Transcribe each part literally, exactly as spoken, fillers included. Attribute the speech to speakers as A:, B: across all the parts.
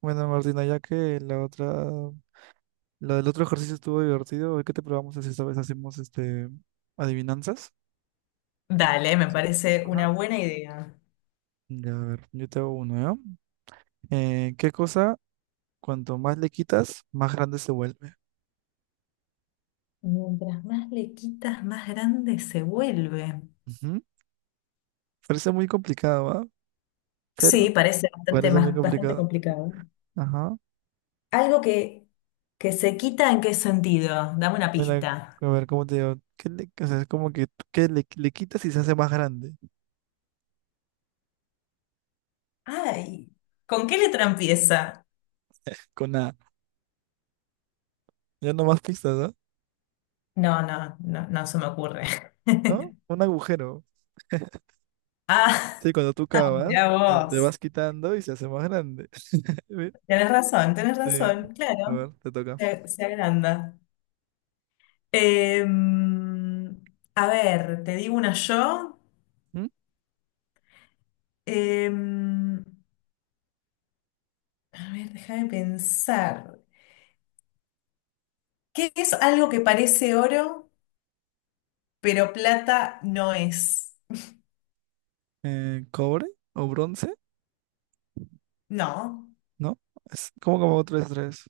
A: Bueno, Martina, ya que la otra, la del otro ejercicio estuvo divertido, hoy que te probamos es esta vez hacemos este adivinanzas.
B: Dale, me parece
A: Ajá.
B: una buena idea.
A: Ya, a ver, yo te hago uno, ¿ya? Eh, ¿qué cosa, cuanto más le quitas, más grande se vuelve?
B: Mientras más le quitas, más grande se vuelve.
A: Ujú. Parece muy complicado, ¿va?
B: Sí,
A: Pero
B: parece bastante
A: parece muy
B: más, bastante
A: complicado.
B: complicado.
A: Ajá.
B: Algo que, que se quita, ¿en qué sentido? Dame una
A: Mira,
B: pista.
A: a ver, ¿cómo te digo? ¿Qué le, o sea, es como que ¿qué le, le quitas y se hace más grande?
B: Ay, ¿con qué letra empieza?
A: Con nada. Ya no más pistas, ¿no?
B: No, no, no, no se me ocurre.
A: ¿No? Un agujero.
B: Ah,
A: Sí, cuando tú cavas,
B: mirá
A: eh, te
B: vos.
A: vas quitando y se hace más grande. Ve,
B: Tenés razón, tenés
A: sí,
B: razón,
A: a
B: claro.
A: ver, te toca.
B: Se, se agranda. Em, a ver, te digo una yo.
A: ¿Mm?
B: Em, A ver, déjame pensar. ¿Qué es algo que parece oro, pero plata no es?
A: Eh, ¿cobre o bronce?
B: No,
A: ¿No? Es como como tres, tres.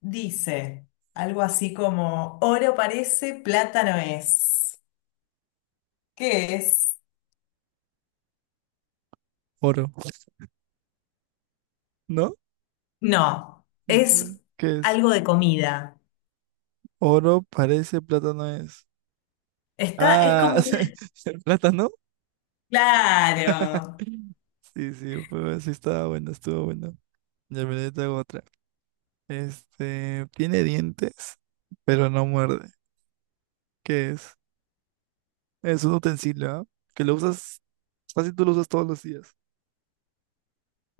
B: dice algo así como oro parece, plata no es. ¿Qué es?
A: Oro. ¿No?
B: No,
A: Ujú.
B: es
A: ¿Qué es?
B: algo de comida.
A: Oro parece, plátano es.
B: Está, es
A: Ah,
B: como un-
A: ¿el plátano?
B: Claro.
A: Sí, sí, pues sí estaba bueno, estuvo bueno. Ya me te hago otra. Este, tiene dientes, pero no muerde. ¿Qué es? Es un utensilio, ¿ah? Que lo usas, casi tú lo usas todos los días.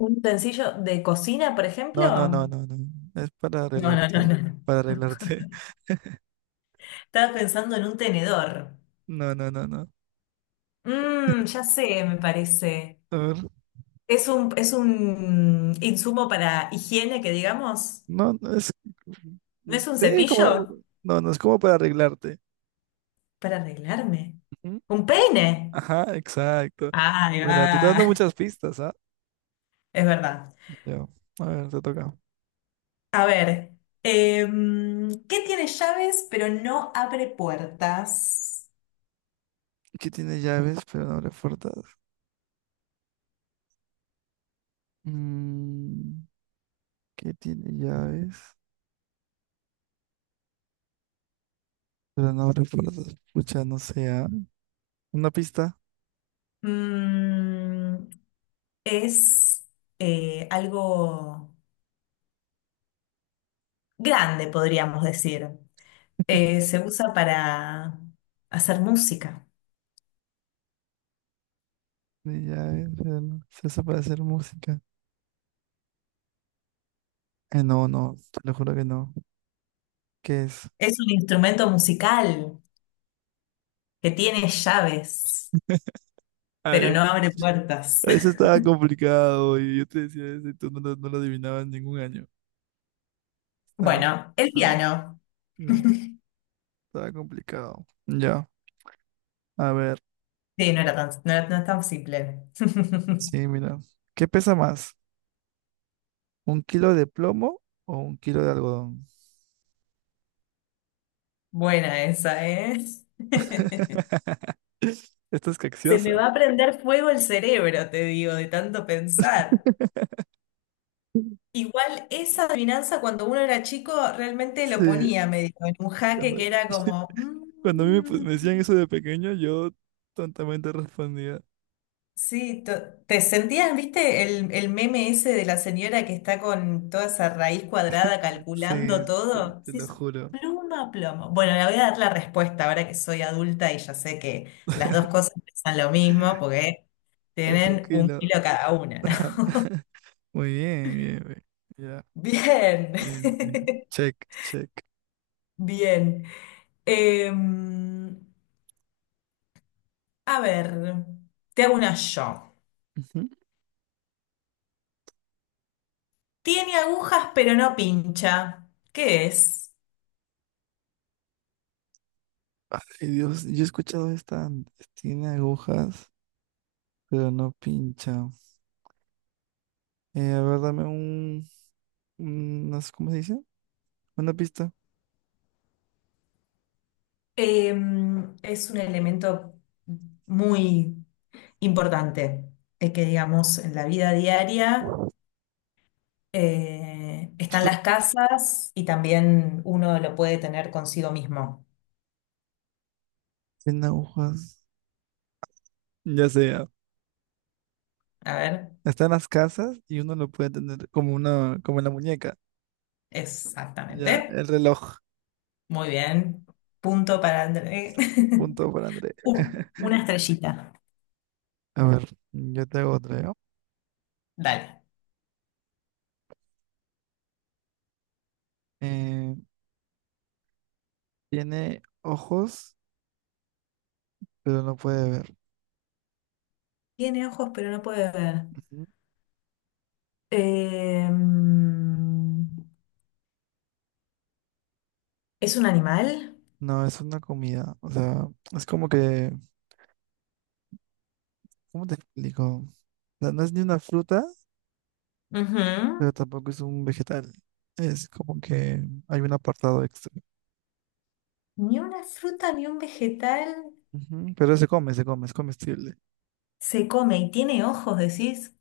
B: ¿Un utensilio de cocina, por ejemplo?
A: No, no, no,
B: No,
A: no, no. Es para
B: no,
A: arreglarte.
B: no, no.
A: Para arreglarte.
B: Estaba pensando en un tenedor.
A: No, no, no, no.
B: Mmm, ya sé, me parece.
A: A ver.
B: Es un, es un insumo para higiene, que digamos.
A: No, no es.
B: ¿No
A: mm,
B: es un
A: Sí, como.
B: cepillo?
A: No, no es como para arreglarte.
B: Para arreglarme.
A: Ujú.
B: ¿Un peine?
A: Ajá, exacto.
B: Ahí
A: Mira, te está dando
B: va.
A: muchas pistas, ¿ah?
B: Es verdad.
A: Ya. A ver, te toca.
B: A ver, em, ¿qué tiene llaves pero no abre puertas?
A: ¿Qué tiene llaves, pero no abre puertas? Mm, ¿qué tiene llaves? Pero no abre puertas. Pucha, no sé. ¿Ah? Una pista
B: Mm, es eh, algo grande, podríamos decir. Eh, se usa para hacer música.
A: de llaves, pero no. Se hace para hacer música. Eh, no, no, te lo juro que no. ¿Qué es?
B: Es un instrumento musical que tiene llaves, pero
A: Ay,
B: no abre puertas.
A: eso estaba complicado y yo te decía eso y tú no, lo no lo adivinabas en ningún año. Estaba, muy-
B: Bueno, el
A: estaba,
B: piano.
A: mm, estaba complicado. Ya, a ver,
B: Sí, no era tan, no era- no es tan simple.
A: sí, mira. ¿Qué pesa más? ¿Un kilo de plomo o un kilo de algodón?
B: Buena esa, ¿eh?
A: Esta es
B: Se me
A: capciosa.
B: va a prender fuego el cerebro, te digo, de tanto pensar. Igual esa adivinanza cuando uno era chico realmente lo
A: Sí,
B: ponía medio en un jaque
A: cuando,
B: que era como...
A: cuando a mí me, pu-
B: mm,
A: me decían eso de pequeño, yo tontamente respondía,
B: sí, to- te sentías, viste, el, el meme ese de la señora que está con toda esa raíz cuadrada
A: sí,
B: calculando
A: te,
B: todo.
A: te
B: Sí,
A: lo
B: es
A: juro,
B: pluma a plomo. Bueno, le voy a dar la respuesta ahora que soy adulta y ya sé que las dos cosas pesan lo mismo porque
A: es un
B: tienen un
A: kilo.
B: kilo cada una, ¿no?
A: Muy bien, bien, bien. Ya.
B: Bien,
A: Eh, eh, check, check.
B: bien. Em, a ver, te hago una yo.
A: Ujú.
B: Tiene agujas pero no pincha. ¿Qué es?
A: Ay, Dios, yo he escuchado esta, antes. Tiene agujas, pero no pincha. Eh, a ver, dame un, unas, ¿cómo se dice? Una pista.
B: Em, es un elemento muy importante, eh, que digamos en la vida diaria eh, están
A: Solo
B: las casas y también uno lo puede tener consigo mismo.
A: tiene agujas. Ya sea.
B: A ver,
A: Está en las casas y uno lo puede tener como una, como en la muñeca. Ya,
B: exactamente.
A: el reloj.
B: Muy bien. Punto para André.
A: Punto para André.
B: Uh, una estrellita.
A: A ver, yo te hago otra, ¿ya?
B: Dale.
A: Eh, tiene ojos, pero no puede ver.
B: Tiene ojos, pero no puede ver.
A: Ujú.
B: Em, ¿es un animal?
A: No, es una comida. O sea, es como que, ¿cómo te explico? No, no es ni una fruta,
B: Ujú.
A: pero tampoco es un vegetal. Es como que hay un apartado extra.
B: Ni una fruta, ni un vegetal.
A: Ujú, pero se come, se come, es comestible.
B: Se come y tiene ojos, decís.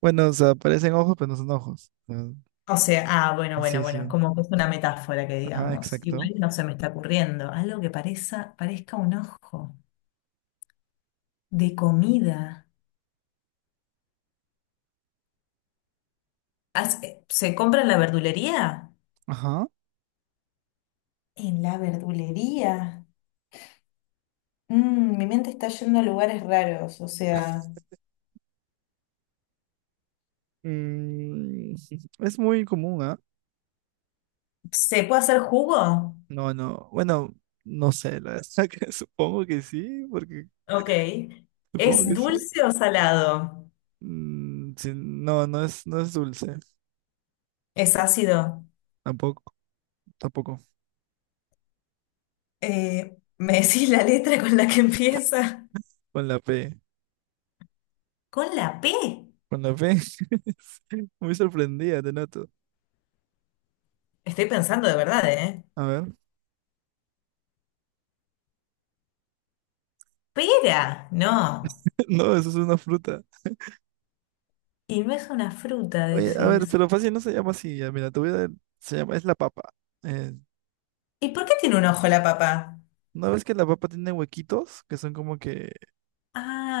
A: Bueno, o sea, parecen ojos, pero no son ojos. Ah,
B: O sea, ah, bueno, bueno,
A: sí,
B: bueno,
A: sí.
B: como que es una metáfora que
A: Ajá,
B: digamos.
A: exacto.
B: Igual no se me está ocurriendo. Algo que parezca, parezca un ojo de comida. Haz- eh, ¿se compra en la verdulería?
A: Ajá.
B: En la verdulería. Mm, mi mente está yendo a lugares raros, o sea.
A: Mm, es muy común, ¿ah?
B: ¿Se puede hacer jugo?
A: No, no. Bueno, no sé, la verdad que supongo que sí, porque
B: Ok.
A: supongo
B: ¿Es
A: que sí.
B: dulce o salado?
A: Mm, sí, no, no es, no es dulce.
B: ¿Es ácido?
A: Tampoco, tampoco.
B: Eh, ¿me decís la letra con la que empieza?
A: Con la P.
B: ¿Con la P?
A: Cuando ves, muy sorprendida, te noto.
B: Estoy pensando de verdad, ¿eh?
A: A ver,
B: Pera, no.
A: no, eso es una fruta.
B: Y no es una fruta,
A: Oye, a ver,
B: decís.
A: pero fácil no se llama así. Ya, mira, te voy a dar- se llama, es la papa. Eh,
B: ¿Y por qué tiene un ojo la papa?
A: ¿no ves que la papa tiene huequitos? Que son como que,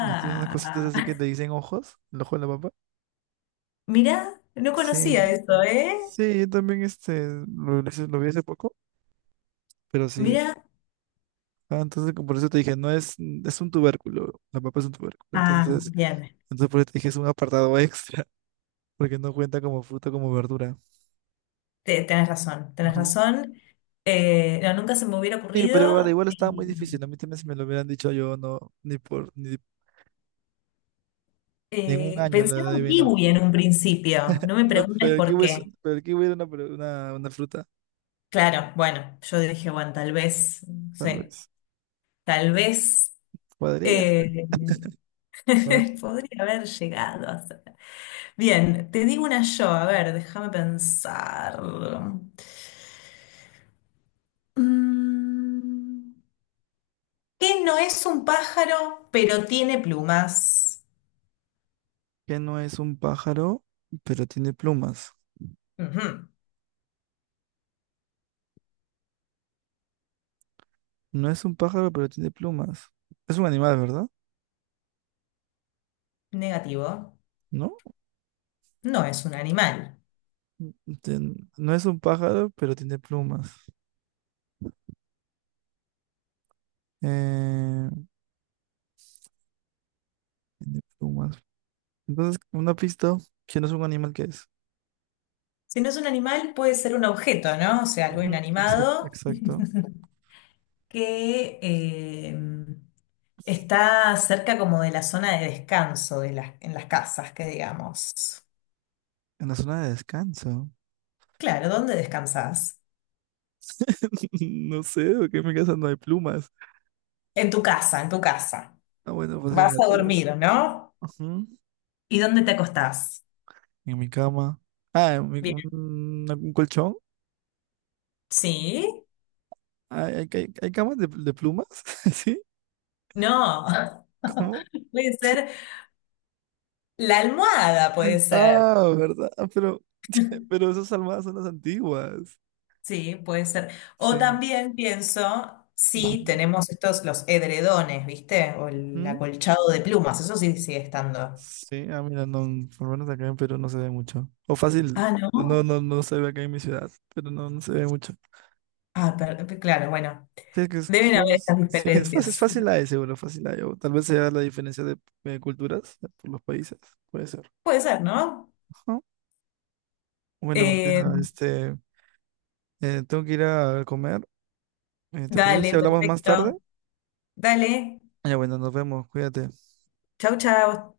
A: y tiene unas cositas así que te dicen ojos, el ojo de la papa.
B: mirá, no conocía
A: Sí,
B: eso, ¿eh?
A: sí, yo también este, lo, lo hice- lo vi hace poco, pero sí.
B: Mirá.
A: Ah, entonces como por eso te dije, no es, es un tubérculo, la papa es un tubérculo.
B: Ah,
A: Entonces,
B: bien.
A: entonces por eso te dije, es un apartado extra, porque no cuenta como fruta, como verdura.
B: Te- tenés razón, tenés
A: Ajá.
B: razón. Eh, no, nunca se me hubiera
A: Sí, pero vale,
B: ocurrido.
A: igual estaba muy
B: Eh,
A: difícil. A mí también si me lo hubieran dicho yo, no, ni por, ni, ni en un
B: eh,
A: año lo
B: pensé en un
A: adivino.
B: kiwi en un principio. No me
A: No, no,
B: preguntes
A: pero aquí
B: por
A: hubiese,
B: qué.
A: pero aquí hubiera una, pro- una, una fruta,
B: Claro, bueno, yo dije, bueno, tal vez, no
A: tal
B: sé,
A: vez.
B: tal vez.
A: Podría ser.
B: eh,
A: A ver,
B: Podría haber llegado a ser. Bien, te digo una yo, a ver, déjame pensar. Mm, ¿Qué no es un pájaro, pero tiene plumas?
A: ¿qué no es un pájaro, pero tiene plumas?
B: Ujú,
A: No es un pájaro, pero tiene plumas. Es un animal, ¿verdad?
B: negativo.
A: ¿No?
B: No es un animal.
A: Ten- no es un pájaro, pero tiene plumas. Eh, tiene plumas. Entonces, una pista, si no es un animal, ¿qué es?
B: Si no es un animal, puede ser un objeto, ¿no? O sea, algo
A: Ujú, exacto,
B: inanimado
A: exacto.
B: que eh, está cerca como de la zona de descanso de las, en las casas, que digamos.
A: En la zona de descanso.
B: Claro, ¿dónde descansas?
A: No sé, porque en mi casa no hay plumas.
B: En tu casa, en tu casa.
A: Ah, bueno, pues
B: Vas
A: en la
B: a
A: tuya. Sí.
B: dormir, ¿no?
A: Ujú,
B: ¿Y dónde te acostás?
A: en mi cama. Ah, en mi- un,
B: Bien.
A: un colchón.
B: ¿Sí?
A: ¿Hay, hay, hay- hay camas de, de plumas? ¿Sí?
B: No.
A: ¿Cómo?
B: Puede ser la almohada, puede ser.
A: Ah, ¿verdad? Ah, Pero, pero esas almohadas son las antiguas.
B: Sí, puede ser. O
A: Sí.
B: también pienso,
A: Ujú.
B: sí, tenemos estos, los edredones, ¿viste? O el
A: ¿Mm?
B: acolchado de plumas, eso sí sigue estando.
A: Sí, ah, mira, no, por lo menos acá en Perú no se ve mucho. O fácil,
B: Ah,
A: no,
B: ¿no?
A: no, no se ve acá en mi ciudad, pero no, no se ve mucho.
B: Ah, per- per- claro, bueno.
A: Sí, que es,
B: Deben
A: son-
B: haber estas
A: es- sí, es fácil, es
B: diferencias.
A: fácil la de seguro, fácil la de. O tal vez sea la diferencia de, eh, culturas eh, por los países, puede ser.
B: Puede ser, ¿no?
A: Ajá. Bueno,
B: Eh,
A: Martina, este, eh, tengo que ir a comer. Eh, ¿te parece si
B: dale,
A: hablamos más tarde?
B: perfecto. Dale.
A: Ya, bueno, nos vemos, cuídate.
B: Chau, chau.